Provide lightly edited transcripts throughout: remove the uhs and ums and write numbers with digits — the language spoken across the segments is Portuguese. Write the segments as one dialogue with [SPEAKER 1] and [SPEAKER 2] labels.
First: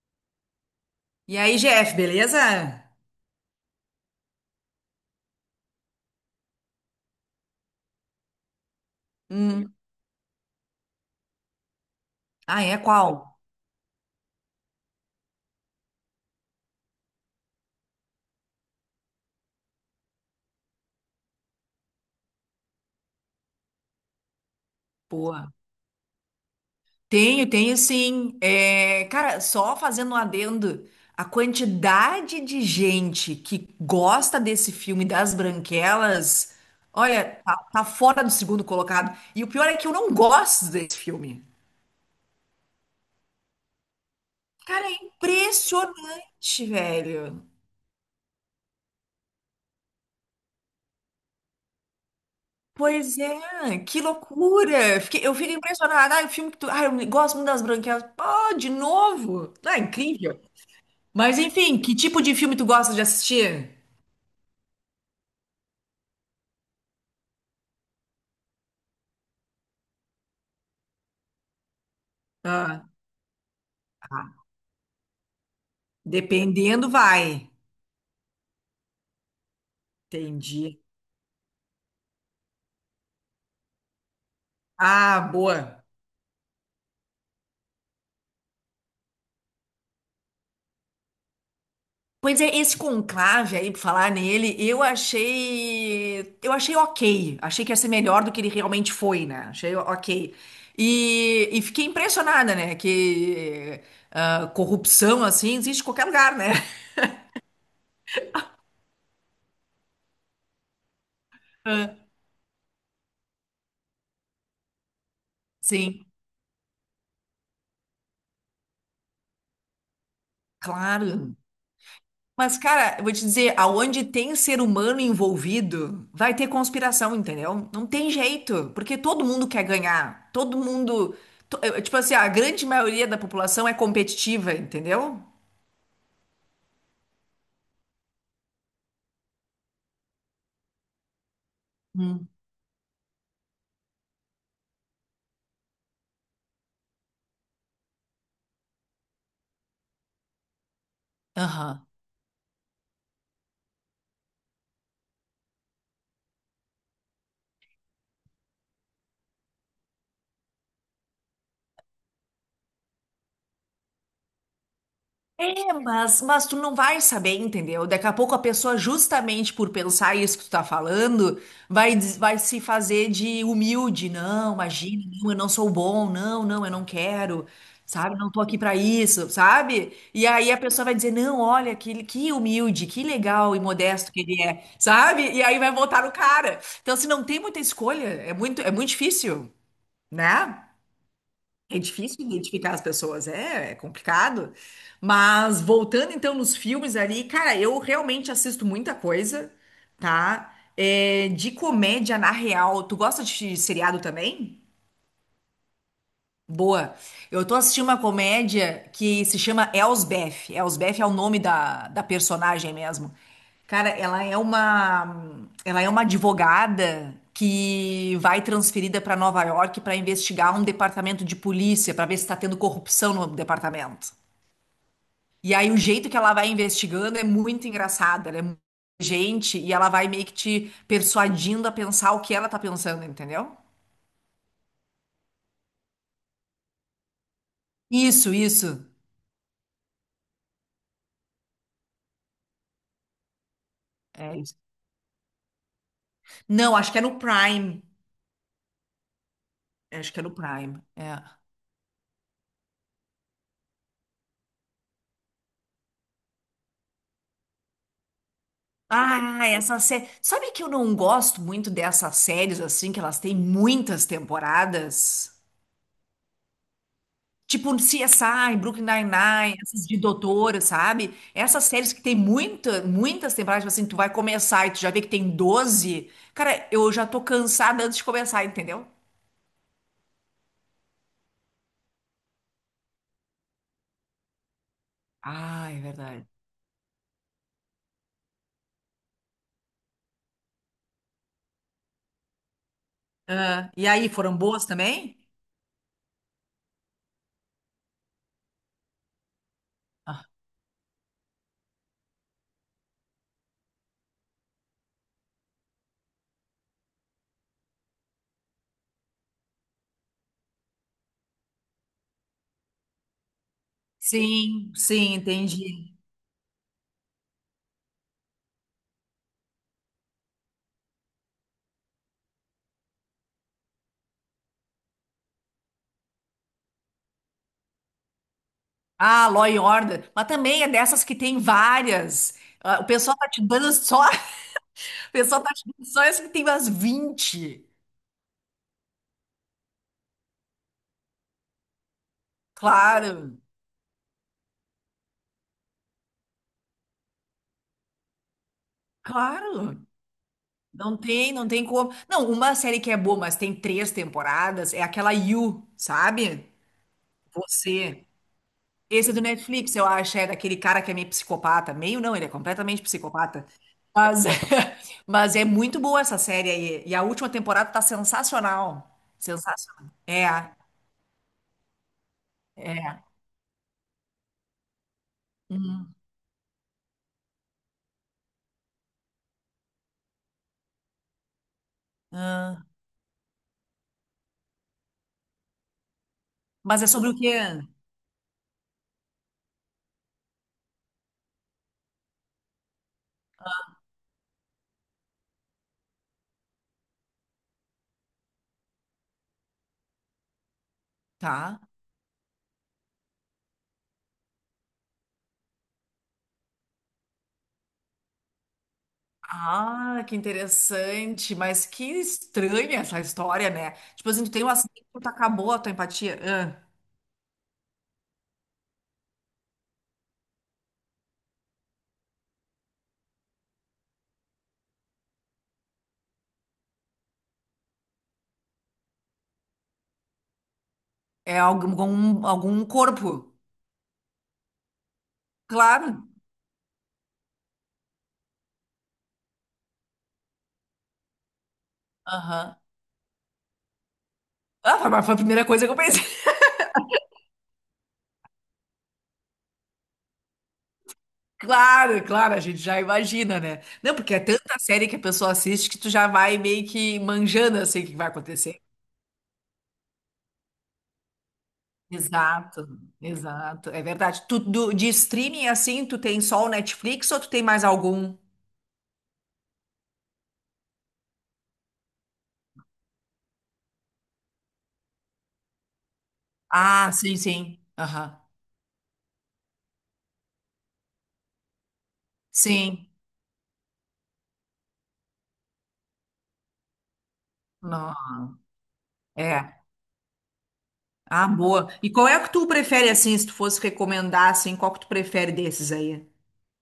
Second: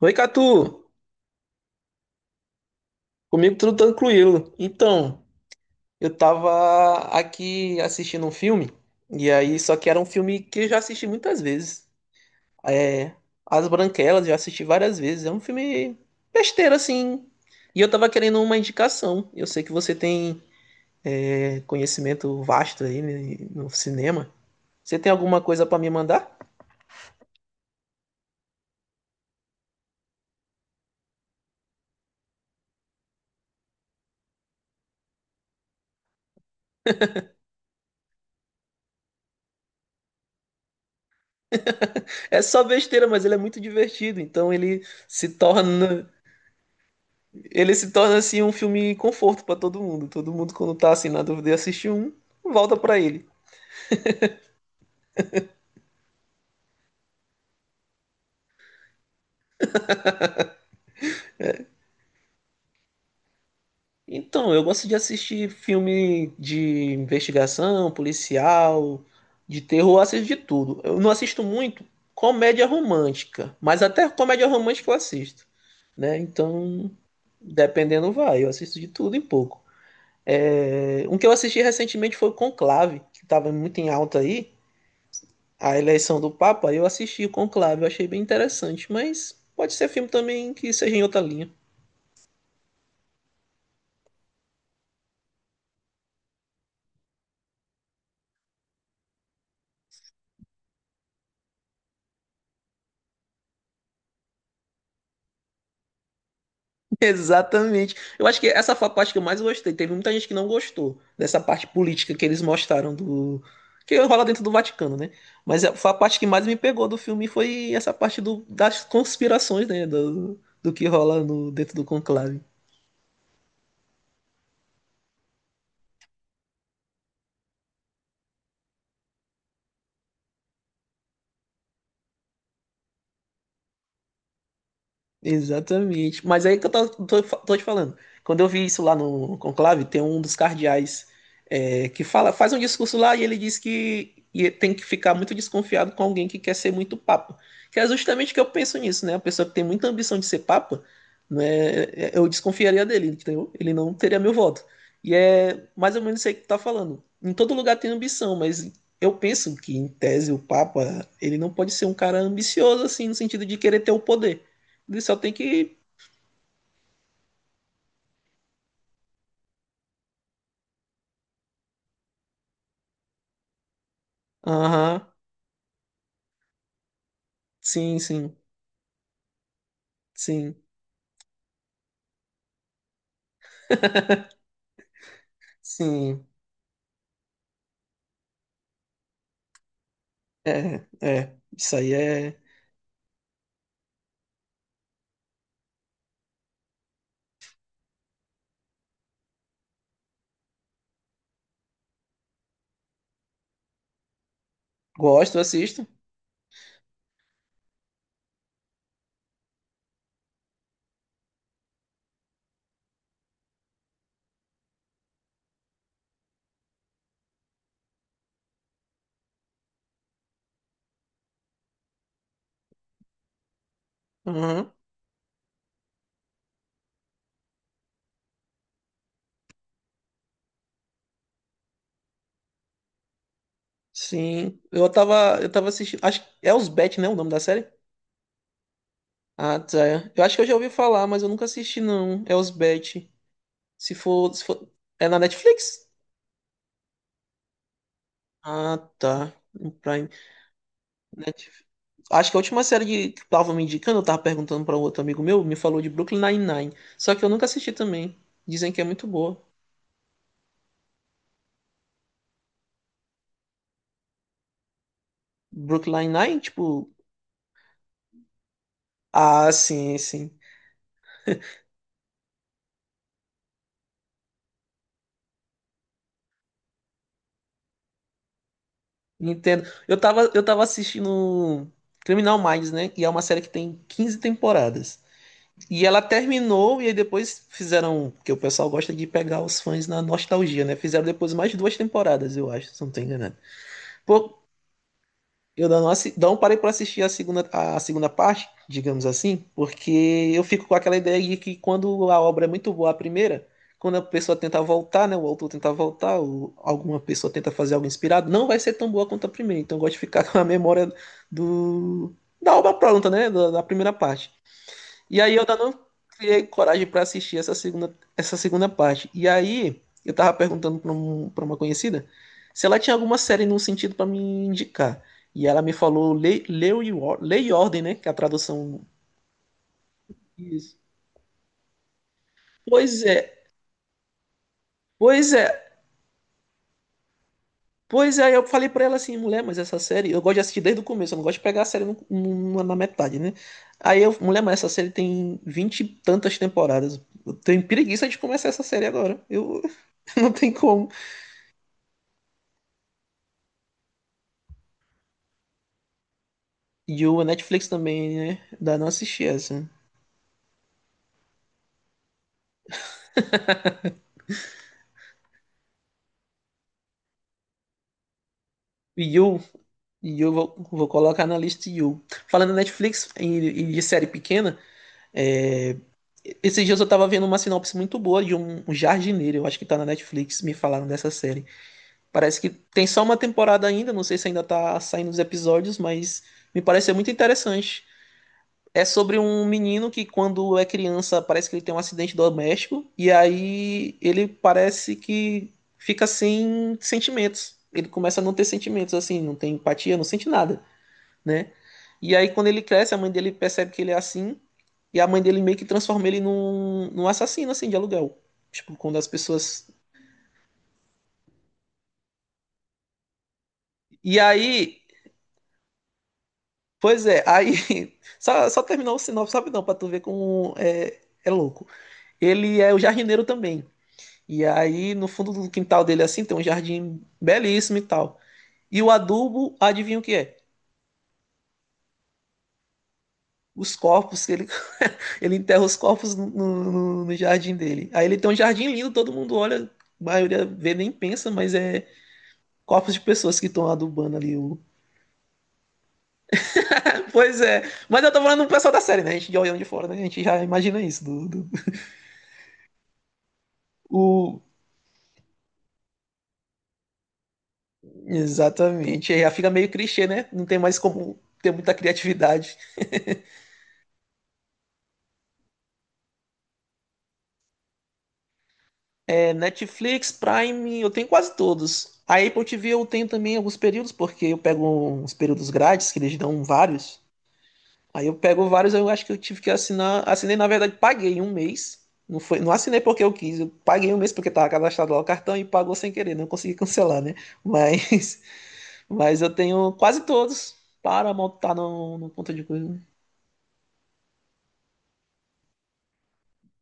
[SPEAKER 1] Oi, Catu!
[SPEAKER 2] E aí, Jeff, beleza?
[SPEAKER 1] Comigo tudo tranquilo. Então, eu tava aqui assistindo um filme,
[SPEAKER 2] Hum.
[SPEAKER 1] só que era um filme que eu já assisti muitas vezes.
[SPEAKER 2] Ah, é?
[SPEAKER 1] É,
[SPEAKER 2] Qual?
[SPEAKER 1] As Branquelas, já assisti várias vezes. É um filme besteira, assim. E eu tava querendo uma indicação. Eu sei que você tem, conhecimento vasto aí né, no cinema. Você tem alguma
[SPEAKER 2] Boa.
[SPEAKER 1] coisa pra me mandar?
[SPEAKER 2] Tenho, tenho sim. Cara, só fazendo um adendo, a quantidade de gente que gosta desse filme das Branquelas, olha, tá fora do segundo colocado. E o pior é que eu não gosto desse filme.
[SPEAKER 1] É só besteira, mas ele é muito divertido, então ele
[SPEAKER 2] Cara, é
[SPEAKER 1] se torna.
[SPEAKER 2] impressionante, velho.
[SPEAKER 1] Ele se torna assim um filme conforto pra todo mundo. Todo mundo quando tá assim na dúvida e assiste um, volta pra
[SPEAKER 2] Pois
[SPEAKER 1] ele.
[SPEAKER 2] é, que loucura! Eu fico impressionada. Ah, o filme que tu. Ah, eu gosto muito das branquelas. Pô, de novo! Ah, incrível! Mas enfim, que tipo de filme tu gosta de assistir?
[SPEAKER 1] Então, eu gosto de assistir filme de investigação, policial, de terror, eu assisto de tudo. Eu não assisto muito comédia
[SPEAKER 2] Ah,
[SPEAKER 1] romântica, mas até comédia
[SPEAKER 2] tá.
[SPEAKER 1] romântica eu assisto, né?
[SPEAKER 2] Dependendo,
[SPEAKER 1] Então,
[SPEAKER 2] vai.
[SPEAKER 1] dependendo vai, eu assisto de tudo em pouco.
[SPEAKER 2] Entendi.
[SPEAKER 1] Um que eu assisti recentemente foi o Conclave, que tava muito em alta aí.
[SPEAKER 2] Ah,
[SPEAKER 1] A
[SPEAKER 2] boa.
[SPEAKER 1] eleição do Papa, eu assisti o Conclave, eu achei bem interessante, mas pode ser filme também que seja em outra linha.
[SPEAKER 2] Pois é, esse conclave aí, pra falar nele, eu achei. Eu achei ok. Achei que ia ser melhor do que ele realmente foi, né? Achei ok. E fiquei impressionada, né? Que ah, corrupção assim existe em qualquer lugar, né?
[SPEAKER 1] Exatamente. Eu acho que essa foi a parte que eu mais gostei. Teve muita gente que não gostou dessa parte
[SPEAKER 2] Ah,
[SPEAKER 1] política que eles mostraram do que rola dentro do Vaticano, né? Mas foi a
[SPEAKER 2] sim,
[SPEAKER 1] parte que mais me pegou do filme foi essa parte do, das conspirações, né? Do que rola
[SPEAKER 2] claro.
[SPEAKER 1] no, dentro do conclave.
[SPEAKER 2] Mas, cara, eu vou te dizer, aonde tem ser humano envolvido, vai ter conspiração, entendeu? Não tem jeito, porque todo mundo quer ganhar. Todo mundo. Tipo assim, a grande maioria da população é competitiva, entendeu?
[SPEAKER 1] Exatamente. Mas aí que eu tô te falando. Quando eu vi isso lá no conclave, tem um dos cardeais que
[SPEAKER 2] Hum.
[SPEAKER 1] fala, faz um discurso lá e ele diz que e tem que ficar muito desconfiado com alguém que quer ser muito papa. Que é justamente o que eu penso nisso, né? A pessoa que tem muita ambição de ser papa,
[SPEAKER 2] Aham.
[SPEAKER 1] né, eu desconfiaria dele, entendeu? Ele não teria meu voto. E é mais ou menos isso aí que tu tá falando. Em todo lugar tem ambição, mas eu penso que, em tese, o papa, ele não pode ser um cara ambicioso, assim, no sentido de querer ter o poder. Ele só tem
[SPEAKER 2] É,
[SPEAKER 1] que.
[SPEAKER 2] mas tu não vai saber, entendeu? Daqui a pouco a pessoa, justamente por pensar isso que tu tá falando, vai se fazer de humilde. Não, imagina,
[SPEAKER 1] Aham.
[SPEAKER 2] não, eu não sou bom, não, não, eu não quero,
[SPEAKER 1] Sim,
[SPEAKER 2] sabe? Não
[SPEAKER 1] sim.
[SPEAKER 2] tô aqui pra isso, sabe? E aí
[SPEAKER 1] Sim.
[SPEAKER 2] a pessoa vai dizer, não, olha, que humilde, que legal e modesto que ele é, sabe? E aí vai voltar no
[SPEAKER 1] Sim.
[SPEAKER 2] cara. Então, se não tem muita escolha, é muito difícil, né?
[SPEAKER 1] É, é. Isso
[SPEAKER 2] É
[SPEAKER 1] aí
[SPEAKER 2] difícil
[SPEAKER 1] é.
[SPEAKER 2] identificar as pessoas, é complicado. Mas voltando então nos filmes ali, cara, eu realmente assisto muita coisa, tá? É, de comédia na real. Tu gosta de seriado também?
[SPEAKER 1] Gosto, assisto.
[SPEAKER 2] Boa. Eu tô assistindo uma comédia que se chama Elsbeth. Elsbeth é o nome da personagem mesmo. Cara, ela é uma advogada que vai transferida para Nova York para investigar um departamento de polícia para ver se está tendo corrupção no departamento.
[SPEAKER 1] Aham.
[SPEAKER 2] E aí o jeito que ela vai investigando é muito engraçado, ela é muito inteligente e ela vai meio que te persuadindo a pensar o que ela tá pensando, entendeu?
[SPEAKER 1] Sim. Eu tava assistindo. Acho que é Elsbeth, né? O nome da série?
[SPEAKER 2] Isso, isso.
[SPEAKER 1] Ah, tá. Eu acho que eu já ouvi falar, mas eu nunca assisti, não. É Elsbeth. Se for,
[SPEAKER 2] É
[SPEAKER 1] se
[SPEAKER 2] isso.
[SPEAKER 1] for. É na Netflix?
[SPEAKER 2] Não, acho que é no Prime.
[SPEAKER 1] Ah, tá. No
[SPEAKER 2] É,
[SPEAKER 1] Prime.
[SPEAKER 2] acho que é no Prime. É.
[SPEAKER 1] Netflix. Acho que a última série que tava me indicando, eu tava perguntando pra um outro amigo meu, me falou de Brooklyn Nine-Nine. Só que eu nunca assisti também. Dizem que é muito boa.
[SPEAKER 2] Ah, essa série. Sabe que eu não gosto muito dessas séries assim, que elas têm muitas temporadas?
[SPEAKER 1] Brooklyn Nine, tipo.
[SPEAKER 2] Tipo CSI, Brooklyn
[SPEAKER 1] Ah,
[SPEAKER 2] Nine-Nine, essas
[SPEAKER 1] sim,
[SPEAKER 2] de
[SPEAKER 1] sim.
[SPEAKER 2] doutora, sabe? Essas séries que tem muita, muitas temporadas, tipo assim, tu vai começar e tu já vê que tem 12. Cara, eu já tô cansada antes de começar, entendeu?
[SPEAKER 1] Entendo. Eu tava assistindo Criminal Minds, né? E é uma série que tem 15 temporadas.
[SPEAKER 2] Ah, é
[SPEAKER 1] E ela
[SPEAKER 2] verdade.
[SPEAKER 1] terminou, e aí depois fizeram. Porque o pessoal gosta de pegar os fãs na nostalgia, né? Fizeram depois mais 2 temporadas, eu acho, se não tô enganado.
[SPEAKER 2] Ah, e aí, foram
[SPEAKER 1] Pô,
[SPEAKER 2] boas também?
[SPEAKER 1] eu não, não parei para assistir a segunda parte, digamos assim, porque eu fico com aquela ideia de que quando a obra é muito boa, a primeira, quando a pessoa tenta voltar, né, o autor tenta voltar, ou alguma pessoa tenta fazer algo inspirado, não vai ser tão boa quanto a primeira. Então eu gosto de ficar com a memória do, da obra pronta, né, da primeira parte.
[SPEAKER 2] Sim, sim,
[SPEAKER 1] E aí eu ainda não
[SPEAKER 2] entendi.
[SPEAKER 1] criei coragem pra assistir essa segunda parte. E aí eu tava perguntando pra uma conhecida se ela tinha alguma série num sentido pra me indicar. E ela me falou Lei e Ordem, né? Que é a tradução.
[SPEAKER 2] Ah, Law and Order. Mas também é
[SPEAKER 1] Isso.
[SPEAKER 2] dessas que tem várias. Ah, o
[SPEAKER 1] Pois
[SPEAKER 2] pessoal tá
[SPEAKER 1] é,
[SPEAKER 2] te dando só. O
[SPEAKER 1] pois
[SPEAKER 2] pessoal
[SPEAKER 1] é.
[SPEAKER 2] tá te dando só essa que tem umas 20.
[SPEAKER 1] Pois é, eu falei pra ela assim, mulher, mas essa série eu gosto de assistir desde o começo, eu não gosto de pegar a série na metade, né?
[SPEAKER 2] Claro,
[SPEAKER 1] Aí eu, mulher, mas essa série tem 20 e tantas temporadas. Eu tenho preguiça de começar essa série agora. Eu
[SPEAKER 2] claro.
[SPEAKER 1] não tem como.
[SPEAKER 2] Não tem, não tem como. Não, uma série que é boa, mas tem três temporadas, é aquela You, sabe?
[SPEAKER 1] You, a Netflix
[SPEAKER 2] Você.
[SPEAKER 1] também, né? Dá não
[SPEAKER 2] Esse é do
[SPEAKER 1] assistir essa.
[SPEAKER 2] Netflix, eu acho, é daquele cara que é meio psicopata. Meio não, ele é completamente psicopata. Mas, mas é muito boa essa série aí. E a última temporada tá sensacional.
[SPEAKER 1] You,
[SPEAKER 2] Sensacional. É,
[SPEAKER 1] You, vou colocar na lista You. Falando em
[SPEAKER 2] é.
[SPEAKER 1] Netflix e de série pequena, esses dias eu tava vendo uma sinopse muito boa de um jardineiro, eu acho que tá na Netflix, me falaram dessa série. Parece que
[SPEAKER 2] Ah,
[SPEAKER 1] tem só 1 temporada ainda, não sei se ainda tá saindo os episódios, mas me
[SPEAKER 2] mas é
[SPEAKER 1] pareceu
[SPEAKER 2] sobre
[SPEAKER 1] muito
[SPEAKER 2] o quê?
[SPEAKER 1] interessante. É sobre um menino que, quando é criança, parece que ele tem um acidente doméstico, e aí ele parece que fica sem sentimentos. Ele começa a não ter sentimentos, assim, não tem empatia, não sente nada, né?
[SPEAKER 2] Tá.
[SPEAKER 1] E aí, quando ele cresce, a mãe dele percebe que ele é assim, e a mãe dele meio que transforma ele num assassino, assim, de aluguel. Tipo, quando as pessoas.
[SPEAKER 2] Ah, que interessante, mas que estranha essa história, né? Tipo
[SPEAKER 1] E
[SPEAKER 2] assim, tu tem um
[SPEAKER 1] aí,
[SPEAKER 2] acidente, tu acabou a tua empatia. Ah,
[SPEAKER 1] pois é, aí. Só terminar o sinopse, sabe não, pra tu ver como é, é louco. Ele é o jardineiro também. E aí, no fundo do quintal dele, assim, tem um jardim belíssimo e tal. E o adubo, adivinha o que é?
[SPEAKER 2] é algum, algum corpo.
[SPEAKER 1] Os corpos, que ele, ele enterra os
[SPEAKER 2] Claro.
[SPEAKER 1] corpos no jardim dele. Aí ele tem um jardim lindo, todo mundo olha, a maioria vê nem pensa, mas é
[SPEAKER 2] Aham.
[SPEAKER 1] corpos de pessoas que estão adubando ali. O...
[SPEAKER 2] Ah, foi mas foi a primeira coisa que eu pensei.
[SPEAKER 1] Pois é, mas eu tô falando do pessoal da série, né? A gente de olhando de fora, né? A gente já imagina isso.
[SPEAKER 2] Claro, claro, a gente já imagina, né? Não, porque é
[SPEAKER 1] O...
[SPEAKER 2] tanta série que a pessoa assiste que tu já vai meio que manjando assim o que vai acontecer.
[SPEAKER 1] Exatamente, aí já fica meio clichê, né? Não tem mais como ter muita criatividade.
[SPEAKER 2] Exato, exato, é verdade. De streaming assim, tu tem só o Netflix ou tu tem mais algum?
[SPEAKER 1] É Netflix, Prime, eu tenho quase todos. A Apple TV eu tenho também alguns períodos, porque eu pego uns períodos grátis, que eles dão
[SPEAKER 2] Ah,
[SPEAKER 1] vários.
[SPEAKER 2] sim, sim.
[SPEAKER 1] Aí eu
[SPEAKER 2] Aham.
[SPEAKER 1] pego vários, eu acho que eu tive que assinar. Assinei, na verdade, paguei um mês. Não, foi, não assinei
[SPEAKER 2] Sim.
[SPEAKER 1] porque eu quis, eu paguei um mês porque estava cadastrado lá o cartão e pagou sem querer, não consegui cancelar, né?
[SPEAKER 2] Não.
[SPEAKER 1] Mas, mas eu
[SPEAKER 2] É.
[SPEAKER 1] tenho quase todos. Para
[SPEAKER 2] Ah,
[SPEAKER 1] tá
[SPEAKER 2] boa. E
[SPEAKER 1] no, no
[SPEAKER 2] qual é
[SPEAKER 1] ponto
[SPEAKER 2] que
[SPEAKER 1] de
[SPEAKER 2] tu
[SPEAKER 1] coisa. Né?
[SPEAKER 2] prefere, assim, se tu fosse recomendar, assim, qual que tu prefere desses aí?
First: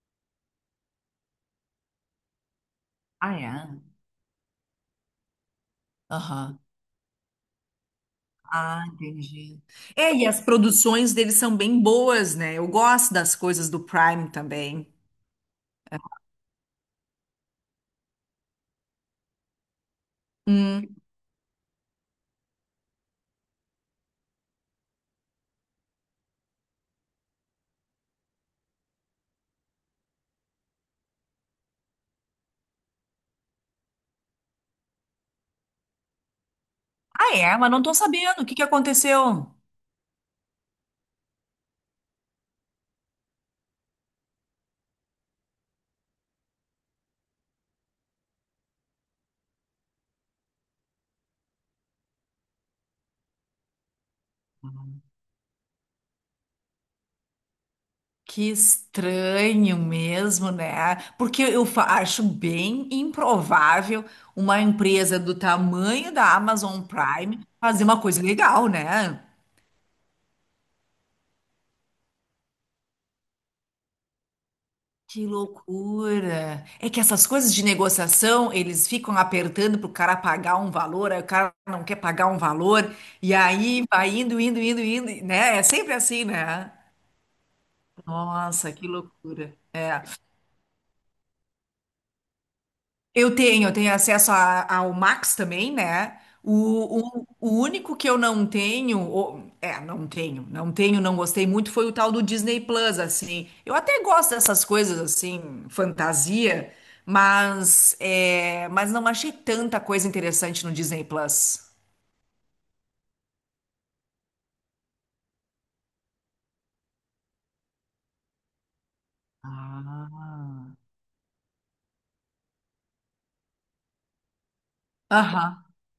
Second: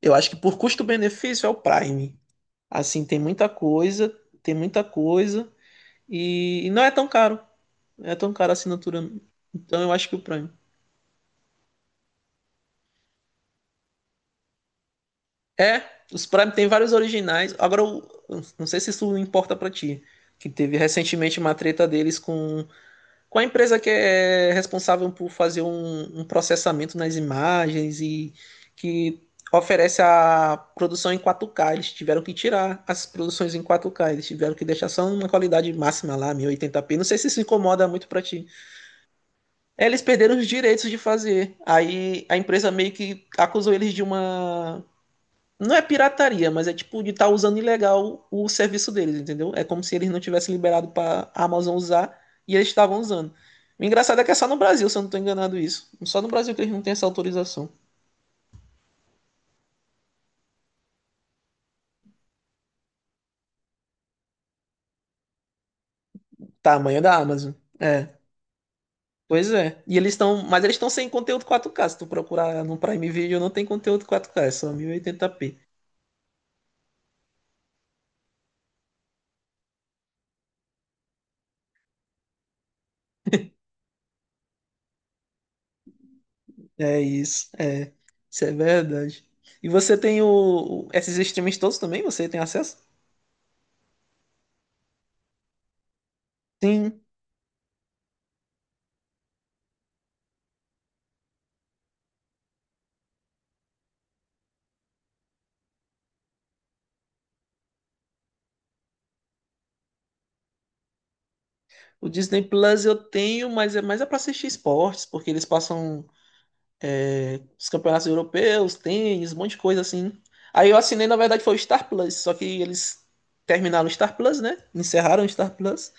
[SPEAKER 1] Eu acho que por custo-benefício é o Prime. Assim,
[SPEAKER 2] Ah, é?
[SPEAKER 1] tem muita coisa
[SPEAKER 2] Aham.
[SPEAKER 1] e não é tão caro. É tão cara a
[SPEAKER 2] Ah,
[SPEAKER 1] assinatura.
[SPEAKER 2] entendi.
[SPEAKER 1] Então eu acho
[SPEAKER 2] É,
[SPEAKER 1] que o
[SPEAKER 2] e as
[SPEAKER 1] Prime.
[SPEAKER 2] produções deles são bem boas, né? Eu gosto das coisas do Prime também.
[SPEAKER 1] É, os Prime tem vários originais. Agora, eu não sei se isso importa pra ti. Que teve
[SPEAKER 2] Hum.
[SPEAKER 1] recentemente uma treta deles com a empresa que é responsável por fazer um processamento nas imagens e que oferece a produção em 4K. Eles tiveram que tirar as produções em 4K. Eles tiveram que deixar só uma qualidade máxima lá, 1080p. Não sei se
[SPEAKER 2] Ah,
[SPEAKER 1] isso
[SPEAKER 2] é? Mas não
[SPEAKER 1] incomoda
[SPEAKER 2] tô
[SPEAKER 1] muito pra
[SPEAKER 2] sabendo.
[SPEAKER 1] ti.
[SPEAKER 2] O que que aconteceu?
[SPEAKER 1] Eles perderam os direitos de fazer. Aí a empresa meio que acusou eles de uma. Não é pirataria, mas é tipo de estar usando ilegal o serviço deles, entendeu? É como se eles não tivessem liberado para a Amazon usar e eles estavam usando. O engraçado é que é só no Brasil, se eu não tô enganado isso. Só no Brasil que eles não têm essa autorização.
[SPEAKER 2] Que estranho mesmo, né? Porque acho bem improvável uma empresa do tamanho da Amazon
[SPEAKER 1] Tamanho da
[SPEAKER 2] Prime
[SPEAKER 1] Amazon.
[SPEAKER 2] fazer uma
[SPEAKER 1] É,
[SPEAKER 2] coisa legal, né?
[SPEAKER 1] pois é. E eles estão, mas eles estão sem conteúdo 4K. Se tu procurar no Prime Video, não tem conteúdo 4K, é só
[SPEAKER 2] Que
[SPEAKER 1] 1080p.
[SPEAKER 2] loucura! É que essas coisas de negociação, eles ficam apertando pro cara pagar um valor, aí o cara não quer pagar um valor, e aí vai indo, indo, indo, indo, né? É sempre assim, né?
[SPEAKER 1] É isso, é. Isso é
[SPEAKER 2] Nossa, que
[SPEAKER 1] verdade.
[SPEAKER 2] loucura.
[SPEAKER 1] E você
[SPEAKER 2] É.
[SPEAKER 1] tem esses streams todos também? Você tem acesso?
[SPEAKER 2] Eu tenho acesso ao Max também, né? O,
[SPEAKER 1] Sim.
[SPEAKER 2] o, o único que eu não tenho, não tenho, não tenho, não gostei muito, foi o tal do Disney Plus, assim. Eu até gosto dessas coisas, assim, fantasia, mas, é, mas não achei tanta coisa interessante no Disney Plus.
[SPEAKER 1] O Disney Plus eu tenho, mas é mais é pra assistir esportes, porque eles passam os campeonatos europeus, tênis, um monte de coisa assim.
[SPEAKER 2] Ah.
[SPEAKER 1] Aí eu assinei, na verdade, foi o Star Plus, só que eles terminaram o Star Plus, né? Encerraram o Star
[SPEAKER 2] Aham.
[SPEAKER 1] Plus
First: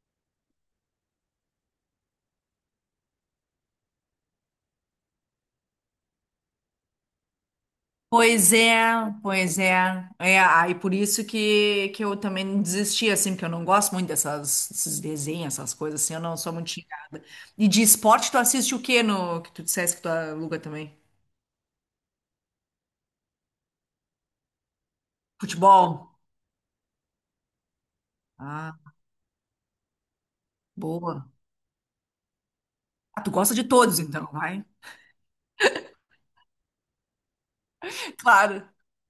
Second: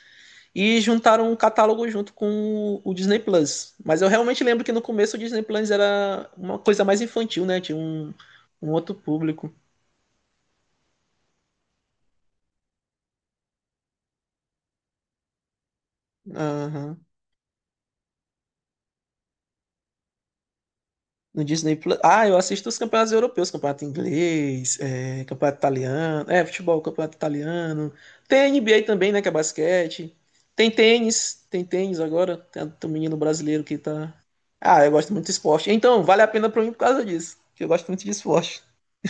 [SPEAKER 1] e juntaram um catálogo junto com o Disney Plus. Mas eu realmente lembro que no começo o Disney Plus era uma coisa mais infantil, né? Tinha um,
[SPEAKER 2] Pois
[SPEAKER 1] um
[SPEAKER 2] é,
[SPEAKER 1] outro público.
[SPEAKER 2] pois é. É, aí por isso que eu também desisti, assim, porque eu não gosto muito desses desenhos, essas coisas, assim, eu não sou muito
[SPEAKER 1] Aham.
[SPEAKER 2] chegada. E de esporte, tu assiste o quê no que tu dissesse que tu aluga também?
[SPEAKER 1] No Disney Plus. Ah, eu assisto os campeonatos europeus, campeonato inglês, campeonato
[SPEAKER 2] Futebol?
[SPEAKER 1] italiano, futebol, campeonato italiano. Tem NBA
[SPEAKER 2] Ah,
[SPEAKER 1] também, né, que é basquete.
[SPEAKER 2] boa.
[SPEAKER 1] Tem tênis agora. Tem um menino
[SPEAKER 2] Ah, tu gosta
[SPEAKER 1] brasileiro
[SPEAKER 2] de
[SPEAKER 1] que
[SPEAKER 2] todos,
[SPEAKER 1] tá.
[SPEAKER 2] então, vai.
[SPEAKER 1] Ah, eu gosto muito de esporte. Então, vale a pena pra mim por causa disso, que eu gosto muito de esporte.
[SPEAKER 2] Claro.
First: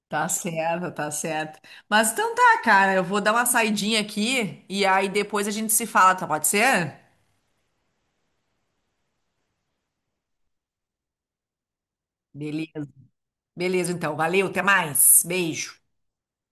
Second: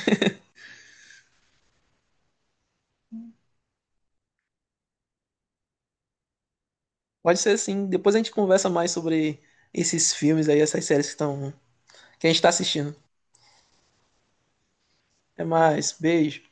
[SPEAKER 2] Tá certo, tá certo. Mas então tá, cara, eu vou dar uma saidinha aqui e aí depois a gente se fala, tá? Pode ser?
[SPEAKER 1] Pode ser assim, depois a gente conversa mais sobre esses filmes aí, essas séries que estão, que a gente tá
[SPEAKER 2] Beleza.
[SPEAKER 1] assistindo.
[SPEAKER 2] Beleza, então. Valeu, até mais.
[SPEAKER 1] Até
[SPEAKER 2] Beijo.
[SPEAKER 1] mais, beijo.